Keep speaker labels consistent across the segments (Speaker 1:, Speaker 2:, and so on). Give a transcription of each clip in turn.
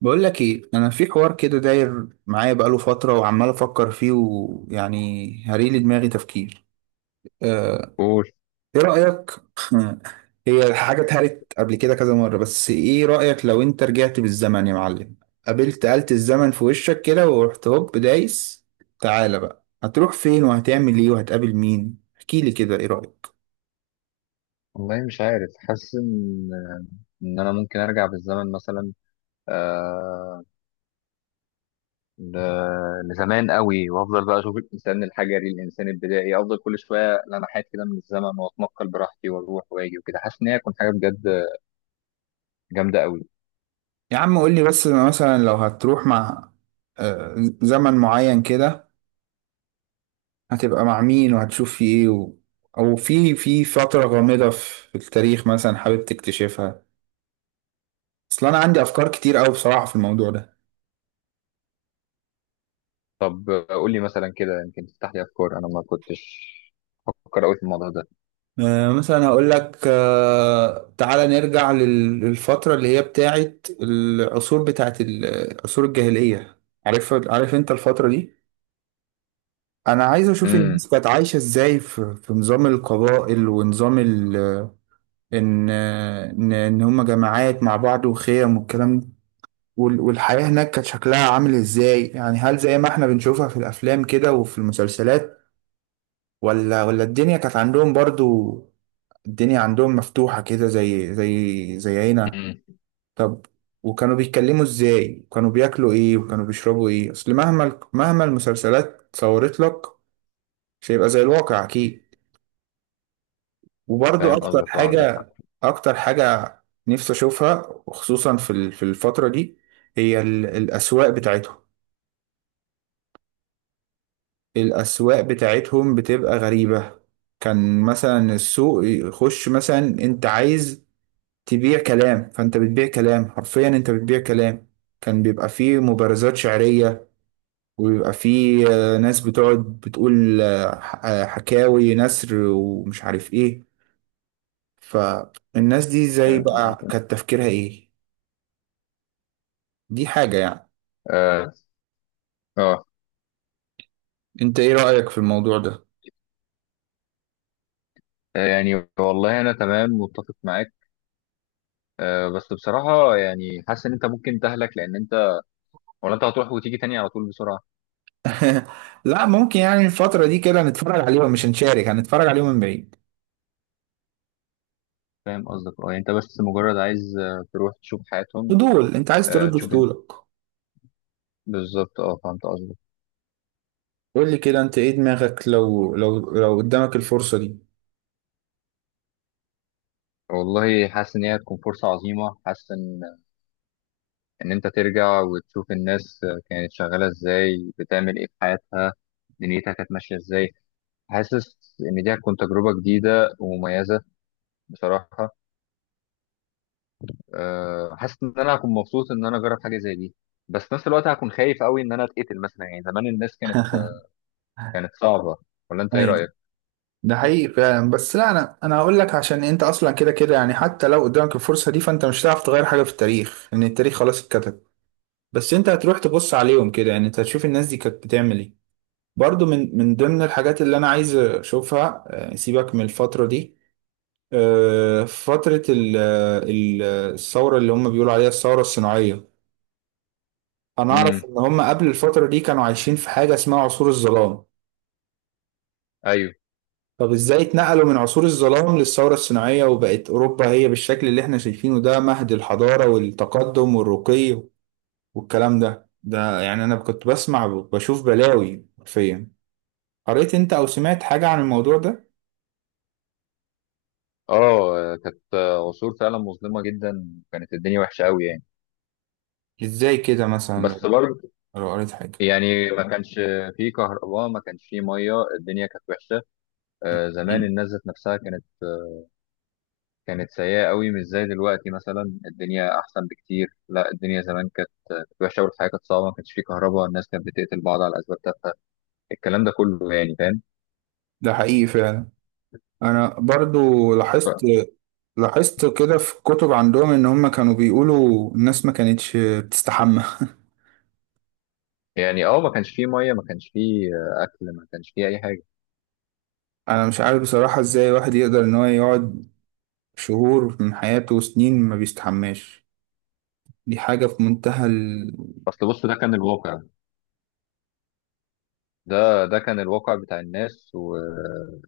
Speaker 1: بقول لك ايه، انا في حوار كده داير معايا بقاله فتره وعمال افكر فيه، ويعني هريلي دماغي تفكير. آه،
Speaker 2: قول.
Speaker 1: ايه رايك؟ هي حاجه اتهرت قبل كده كذا مره، بس ايه رايك لو انت رجعت بالزمن يا معلم؟ قابلت آلة الزمن في وشك كده ورحت هوب دايس. تعالى بقى، هتروح فين وهتعمل ايه وهتقابل مين؟ احكي لي كده، ايه رايك؟
Speaker 2: والله مش عارف، حاسس ان انا ممكن ارجع بالزمن مثلا، آه ل... لزمان قوي وافضل بقى اشوف الانسان الحجري، الانسان البدائي، افضل كل شويه لمحات كده من الزمن واتنقل براحتي واروح واجي وكده. حاسس ان هي هتكون حاجه بجد جامده قوي.
Speaker 1: يا عم قول لي بس، أنا مثلا لو هتروح مع آه، زمن معين كده، هتبقى مع مين وهتشوف في ايه؟ او في فترة غامضة في التاريخ مثلا حابب تكتشفها؟ اصل انا عندي افكار كتير قوي بصراحة في الموضوع ده.
Speaker 2: طب قول لي مثلا كده، يمكن تفتح لي افكار انا ما كنتش بفكر قوي في الموضوع ده.
Speaker 1: مثلا هقول لك، تعالى نرجع للفترة اللي هي بتاعت العصور، بتاعت العصور الجاهلية. عارف انت الفترة دي؟ انا عايز اشوف
Speaker 2: امم.
Speaker 1: الناس كانت عايشة ازاي في نظام القبائل ونظام. ان هم جماعات مع بعض وخيم والكلام ده، والحياة هناك كانت شكلها عامل ازاي. يعني هل زي ما احنا بنشوفها في الافلام كده وفي المسلسلات، ولا الدنيا كانت عندهم برضو الدنيا عندهم مفتوحة كده، زي زي هنا؟
Speaker 2: امم.
Speaker 1: طب، وكانوا بيتكلموا ازاي، وكانوا بياكلوا ايه، وكانوا بيشربوا ايه؟ اصل مهما المسلسلات صورت لك، مش هيبقى زي الواقع اكيد. وبرضو
Speaker 2: فاهم قصدك، اه عندك حق.
Speaker 1: اكتر حاجة نفسي اشوفها، وخصوصا في في الفترة دي، هي الاسواق بتاعتهم. الأسواق بتاعتهم بتبقى غريبة. كان مثلا السوق يخش، مثلا انت عايز تبيع كلام، فانت بتبيع كلام، حرفيا انت بتبيع كلام. كان بيبقى فيه مبارزات شعرية، وبيبقى فيه ناس بتقعد بتقول، حكاوي نثر ومش عارف ايه. فالناس دي زي
Speaker 2: فاهم
Speaker 1: بقى
Speaker 2: قصدك،
Speaker 1: كانت تفكيرها ايه؟ دي حاجة يعني.
Speaker 2: اه. اه.
Speaker 1: انت ايه رأيك في الموضوع ده؟
Speaker 2: يعني والله انا تمام متفق معاك. بس بصراحة يعني حاسس إن أنت ممكن تهلك، لأن أنت ولا أنت هتروح وتيجي تاني على طول بسرعة؟
Speaker 1: لا، ممكن يعني الفترة دي كده نتفرج عليهم، مش هنشارك، هنتفرج عليهم من بعيد.
Speaker 2: فاهم قصدك، أه. يعني أنت بس مجرد عايز تروح تشوف حياتهم.
Speaker 1: فضول، انت عايز
Speaker 2: آه،
Speaker 1: ترد
Speaker 2: تشوف ال...
Speaker 1: فضولك.
Speaker 2: بالظبط أه، فهمت قصدك.
Speaker 1: قول لي كده انت ايه دماغك لو قدامك الفرصة دي؟
Speaker 2: والله حاسس إن هي هتكون فرصة عظيمة. حاسس إن أنت ترجع وتشوف الناس كانت شغالة إزاي، بتعمل إيه في حياتها، دنيتها كانت ماشية إزاي. حاسس إن دي هتكون تجربة جديدة ومميزة بصراحة. حاسس ان انا هكون مبسوط ان انا اجرب حاجه زي دي، بس في نفس الوقت هكون خايف قوي ان انا اتقتل مثلا. يعني زمان الناس كانت كانت صعبه. ولا انت ايه
Speaker 1: ايوه.
Speaker 2: رايك؟
Speaker 1: ده حقيقي فعلا. بس لا، انا هقول لك: عشان انت اصلا كده كده، يعني حتى لو قدامك الفرصة دي فانت مش هتعرف تغير حاجة في التاريخ، لان التاريخ خلاص اتكتب. بس انت هتروح تبص عليهم كده، يعني انت هتشوف الناس دي كانت بتعمل ايه. برضو من ضمن الحاجات اللي انا عايز اشوفها، سيبك من الفترة دي، فترة ال- الثورة اللي هم بيقولوا عليها الثورة الصناعية. انا اعرف
Speaker 2: امم.
Speaker 1: ان هم قبل الفترة دي كانوا عايشين في حاجة اسمها عصور الظلام.
Speaker 2: ايوه.
Speaker 1: طب ازاي اتنقلوا من عصور الظلام للثورة الصناعية، وبقت اوروبا هي بالشكل اللي احنا شايفينه ده، مهد الحضارة والتقدم والرقي والكلام ده؟ يعني انا كنت بسمع بشوف بلاوي حرفيا. قريت انت او سمعت حاجة عن الموضوع ده؟
Speaker 2: اه، كانت عصور فعلا مظلمه جدا، كانت الدنيا وحشه قوي يعني.
Speaker 1: ازاي كده مثلا،
Speaker 2: بس
Speaker 1: لو
Speaker 2: برضه
Speaker 1: قريت حاجة؟
Speaker 2: يعني ما كانش في كهرباء، ما كانش في ميه، الدنيا كانت وحشه. زمان الناس ذات نفسها كانت سيئه قوي، مش زي دلوقتي. مثلا الدنيا احسن بكتير، لا الدنيا زمان كانت وحشه والحياه كانت صعبه، ما كانش في كهرباء، الناس كانت بتقتل بعض على اسباب تافهه، الكلام ده كله يعني، فاهم.
Speaker 1: ده حقيقي فعلا. انا برضو لاحظت
Speaker 2: ف-
Speaker 1: لاحظت كده في كتب عندهم ان هم كانوا بيقولوا الناس ما كانتش بتستحمى.
Speaker 2: يعني اه ما كانش فيه ميه، ما كانش فيه اكل، ما كانش فيه اي حاجه.
Speaker 1: انا مش عارف بصراحة ازاي واحد يقدر ان هو يقعد شهور من حياته وسنين ما بيستحماش. دي حاجة في منتهى
Speaker 2: اصل بص، ده كان الواقع، ده كان الواقع بتاع الناس والدنيا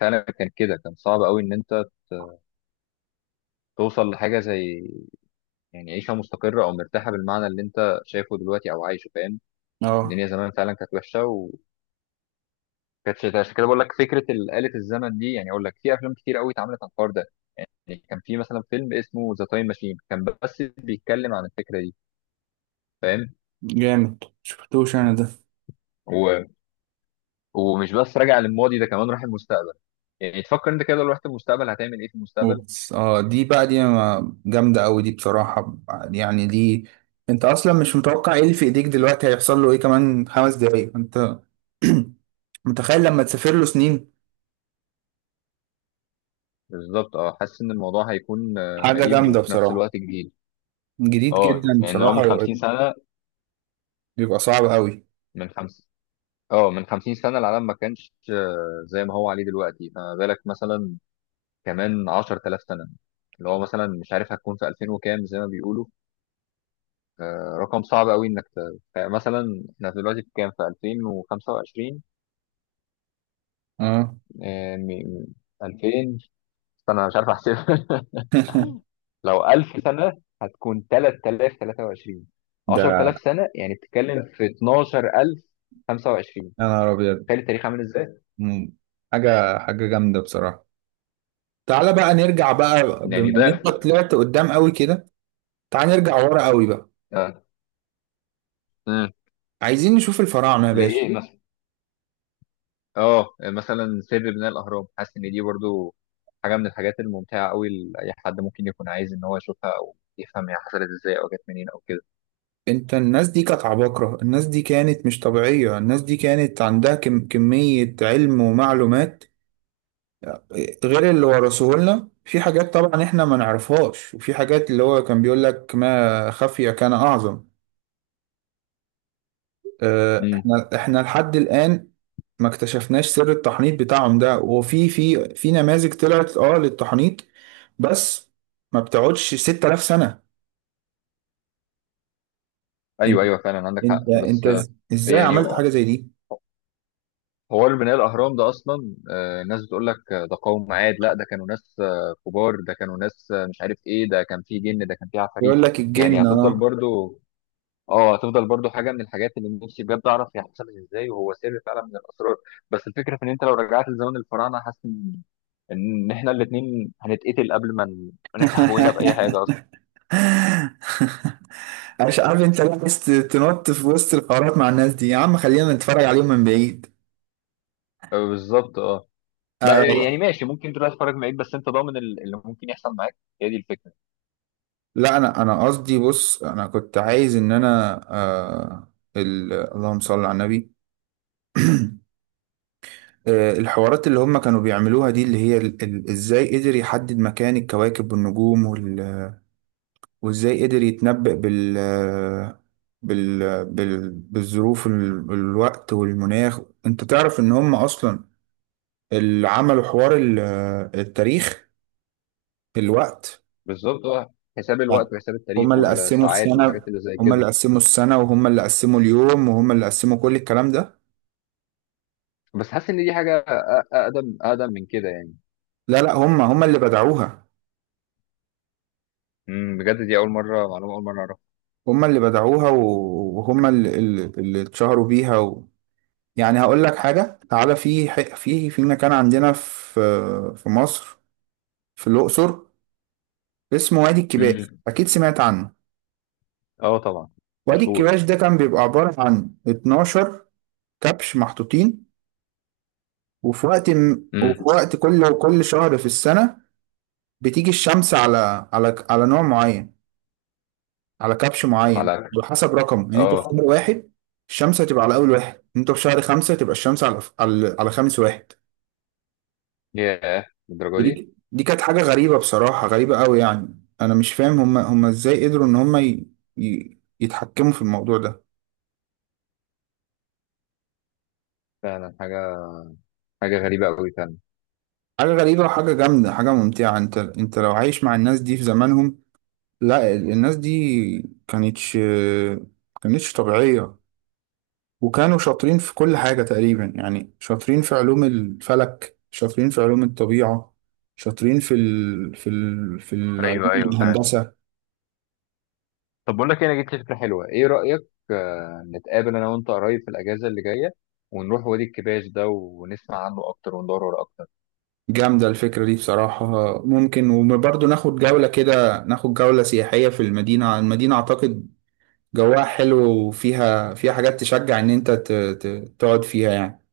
Speaker 2: فعلا. كان كده، كان صعب قوي ان انت توصل لحاجه زي، يعني عيشه مستقره او مرتاحه بالمعنى اللي انت شايفه دلوقتي او عايشه، فاهم.
Speaker 1: اه،
Speaker 2: الدنيا زمان فعلا كانت وحشه وكانتش ده. عشان كده بقول لك فكره آلة الزمن دي، يعني اقول لك في افلام كتير قوي اتعملت عن الحوار ده. يعني كان في مثلا فيلم اسمه ذا تايم ماشين، كان بس بيتكلم عن الفكره دي، فاهم.
Speaker 1: جامد شفتوش انا ده.
Speaker 2: و ومش بس راجع للماضي، ده كمان راح المستقبل. يعني تفكر انت كده، لو رحت المستقبل هتعمل ايه في المستقبل؟
Speaker 1: اوبس، اه دي بقى، دي جامدة اوي دي بصراحة. يعني دي، انت اصلا مش متوقع ايه اللي في ايديك دلوقتي هيحصل له ايه كمان 5 دقايق، انت متخيل لما تسافر له سنين؟
Speaker 2: بالظبط اه، حاسس ان الموضوع هيكون
Speaker 1: حاجة
Speaker 2: غريب
Speaker 1: جامدة
Speaker 2: وفي نفس
Speaker 1: بصراحة.
Speaker 2: الوقت جديد.
Speaker 1: جديد
Speaker 2: اه
Speaker 1: جدا
Speaker 2: يعني هو
Speaker 1: بصراحة.
Speaker 2: من 50 سنة،
Speaker 1: بيبقى صعب اوي.
Speaker 2: من خمس اه من 50 سنة العالم ما كانش زي ما هو عليه دلوقتي، فما بالك مثلا كمان 10000 سنة، اللي هو مثلا مش عارف هتكون في 2000 وكام زي ما بيقولوا. رقم صعب قوي انك مثلا احنا دلوقتي في كام؟ في 2025.
Speaker 1: اه،
Speaker 2: 2000، استنى أنا مش عارف احسب. لو 1000 سنة هتكون 3023.
Speaker 1: ده،
Speaker 2: 10000 سنة يعني بتتكلم في 12025.
Speaker 1: يا نهار ابيض!
Speaker 2: تخيل التاريخ عامل ازاي؟
Speaker 1: مم. حاجة جامدة بصراحة. تعالى بقى نرجع بقى،
Speaker 2: يعني
Speaker 1: بما ان انت
Speaker 2: ده.
Speaker 1: طلعت قدام قوي كده، تعال نرجع ورا قوي بقى.
Speaker 2: آه. امم.
Speaker 1: عايزين نشوف الفراعنة يا باشا.
Speaker 2: لإيه مثلا؟ اه مثلا سر بناء الاهرام، حاسس ان دي برضو حاجه من الحاجات الممتعه قوي لاي حد ممكن يكون عايز ان هو يشوفها، او يفهم هي حصلت ازاي او جت منين او كده.
Speaker 1: انت، الناس دي كانت عباقرة، الناس دي كانت مش طبيعية، الناس دي كانت عندها كم كمية علم ومعلومات غير اللي ورثوه لنا، في حاجات طبعا احنا ما نعرفهاش، وفي حاجات اللي هو كان بيقول لك ما خفي كان اعظم.
Speaker 2: امم.
Speaker 1: احنا لحد الآن ما اكتشفناش سر التحنيط بتاعهم ده. وفي في في نماذج طلعت للتحنيط، بس ما بتقعدش 6000 سنة.
Speaker 2: ايوه،
Speaker 1: انت
Speaker 2: ايوه فعلا عندك حق. بس
Speaker 1: ازاي
Speaker 2: يعني
Speaker 1: عملت حاجة زي دي؟
Speaker 2: هو اللي بناء الاهرام ده اصلا، الناس بتقول لك ده قوم عاد، لا ده كانوا ناس كبار، ده كانوا ناس مش عارف ايه، ده كان فيه جن، ده كان فيه عفاريت.
Speaker 1: يقول لك
Speaker 2: يعني
Speaker 1: الجن،
Speaker 2: هتفضل
Speaker 1: اه.
Speaker 2: برضو، اه، هتفضل برضو حاجه من الحاجات اللي نفسي بجد اعرف هي حصلت ازاي، وهو سر فعلا من الاسرار. بس الفكره في ان انت لو رجعت لزمن الفراعنه، حاسس ان احنا الاثنين هنتقتل قبل ما نفتح بوقنا باي حاجه اصلا.
Speaker 1: مش عارف انت ليه عايز تنط في وسط الحوارات مع الناس دي؟ يا عم خلينا نتفرج عليهم من بعيد.
Speaker 2: بالظبط اه. بقى يعني
Speaker 1: آه.
Speaker 2: ماشي، ممكن تروح تتفرج معاك، بس انت ضامن اللي ممكن يحصل معاك؟ هي دي الفكره.
Speaker 1: لا، انا قصدي، بص، انا كنت عايز ان انا اللهم صل على النبي. الحوارات اللي هم كانوا بيعملوها دي، اللي هي ازاي قدر يحدد مكان الكواكب والنجوم وازاي قدر يتنبأ بالظروف، الوقت والمناخ. انت تعرف ان هم اصلا اللي عملوا حوار التاريخ، الوقت.
Speaker 2: بالظبط اه، حساب
Speaker 1: يعني
Speaker 2: الوقت وحساب التاريخ
Speaker 1: هم اللي قسموا
Speaker 2: والساعات
Speaker 1: السنة،
Speaker 2: والحاجات اللي زي
Speaker 1: هم
Speaker 2: كده.
Speaker 1: اللي قسموا السنة وهم اللي قسموا اليوم وهم اللي قسموا كل الكلام ده.
Speaker 2: بس حاسس ان دي حاجه اقدم اقدم من كده يعني.
Speaker 1: لا لا، هم اللي بدعوها.
Speaker 2: امم. بجد دي اول مره معلومه، اول مره اعرفها.
Speaker 1: هم اللي بدعوها وهم اللي اتشهروا بيها. يعني هقول لك حاجة. تعالى في مكان عندنا في مصر، في الأقصر، اسمه وادي الكباش،
Speaker 2: امم.
Speaker 1: أكيد سمعت عنه.
Speaker 2: اه طبعا.
Speaker 1: وادي
Speaker 2: مشهور.
Speaker 1: الكباش ده كان بيبقى عبارة عن 12 كبش محطوطين. وفي
Speaker 2: امم.
Speaker 1: وقت كل شهر في السنة بتيجي الشمس على على نوع معين، على كبش معين،
Speaker 2: على.
Speaker 1: على حسب رقم. يعني انت في شهر
Speaker 2: اه.
Speaker 1: واحد الشمس هتبقى على اول واحد، انت في شهر خمسة تبقى الشمس على على خامس واحد.
Speaker 2: ياه، للدرجه دي؟
Speaker 1: ودي كانت حاجة غريبة بصراحة، غريبة قوي. يعني انا مش فاهم، هم ازاي قدروا ان هم يتحكموا في الموضوع ده.
Speaker 2: فعلا حاجه غريبه قوي فعلا.
Speaker 1: حاجة غريبة وحاجة جامدة، حاجة ممتعة. انت لو عايش مع الناس دي في زمانهم! لا، الناس دي كانتش كانتش طبيعية، وكانوا شاطرين في كل حاجة تقريبا. يعني شاطرين في علوم الفلك، شاطرين في علوم الطبيعة، شاطرين في العلوم
Speaker 2: ايوه، ايوه فعلا.
Speaker 1: الهندسة.
Speaker 2: طب بقول لك إيه، انا جبت فكره حلوه، ايه رايك؟ نتقابل انا وانت قريب في الاجازه اللي جايه، ونروح وادي الكباش ده ونسمع عنه اكتر وندور وراه اكتر.
Speaker 1: جامدة الفكرة دي بصراحة. ممكن، وبرضه ناخد جولة كده، ناخد جولة سياحية في المدينة. أعتقد جواها حلو، وفيها حاجات تشجع إن أنت تقعد فيها يعني.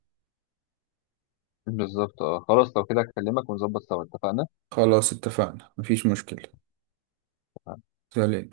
Speaker 2: بالظبط اه، خلاص لو كده اكلمك ونظبط سوا. اتفقنا.
Speaker 1: خلاص اتفقنا، مفيش مشكلة. سلام.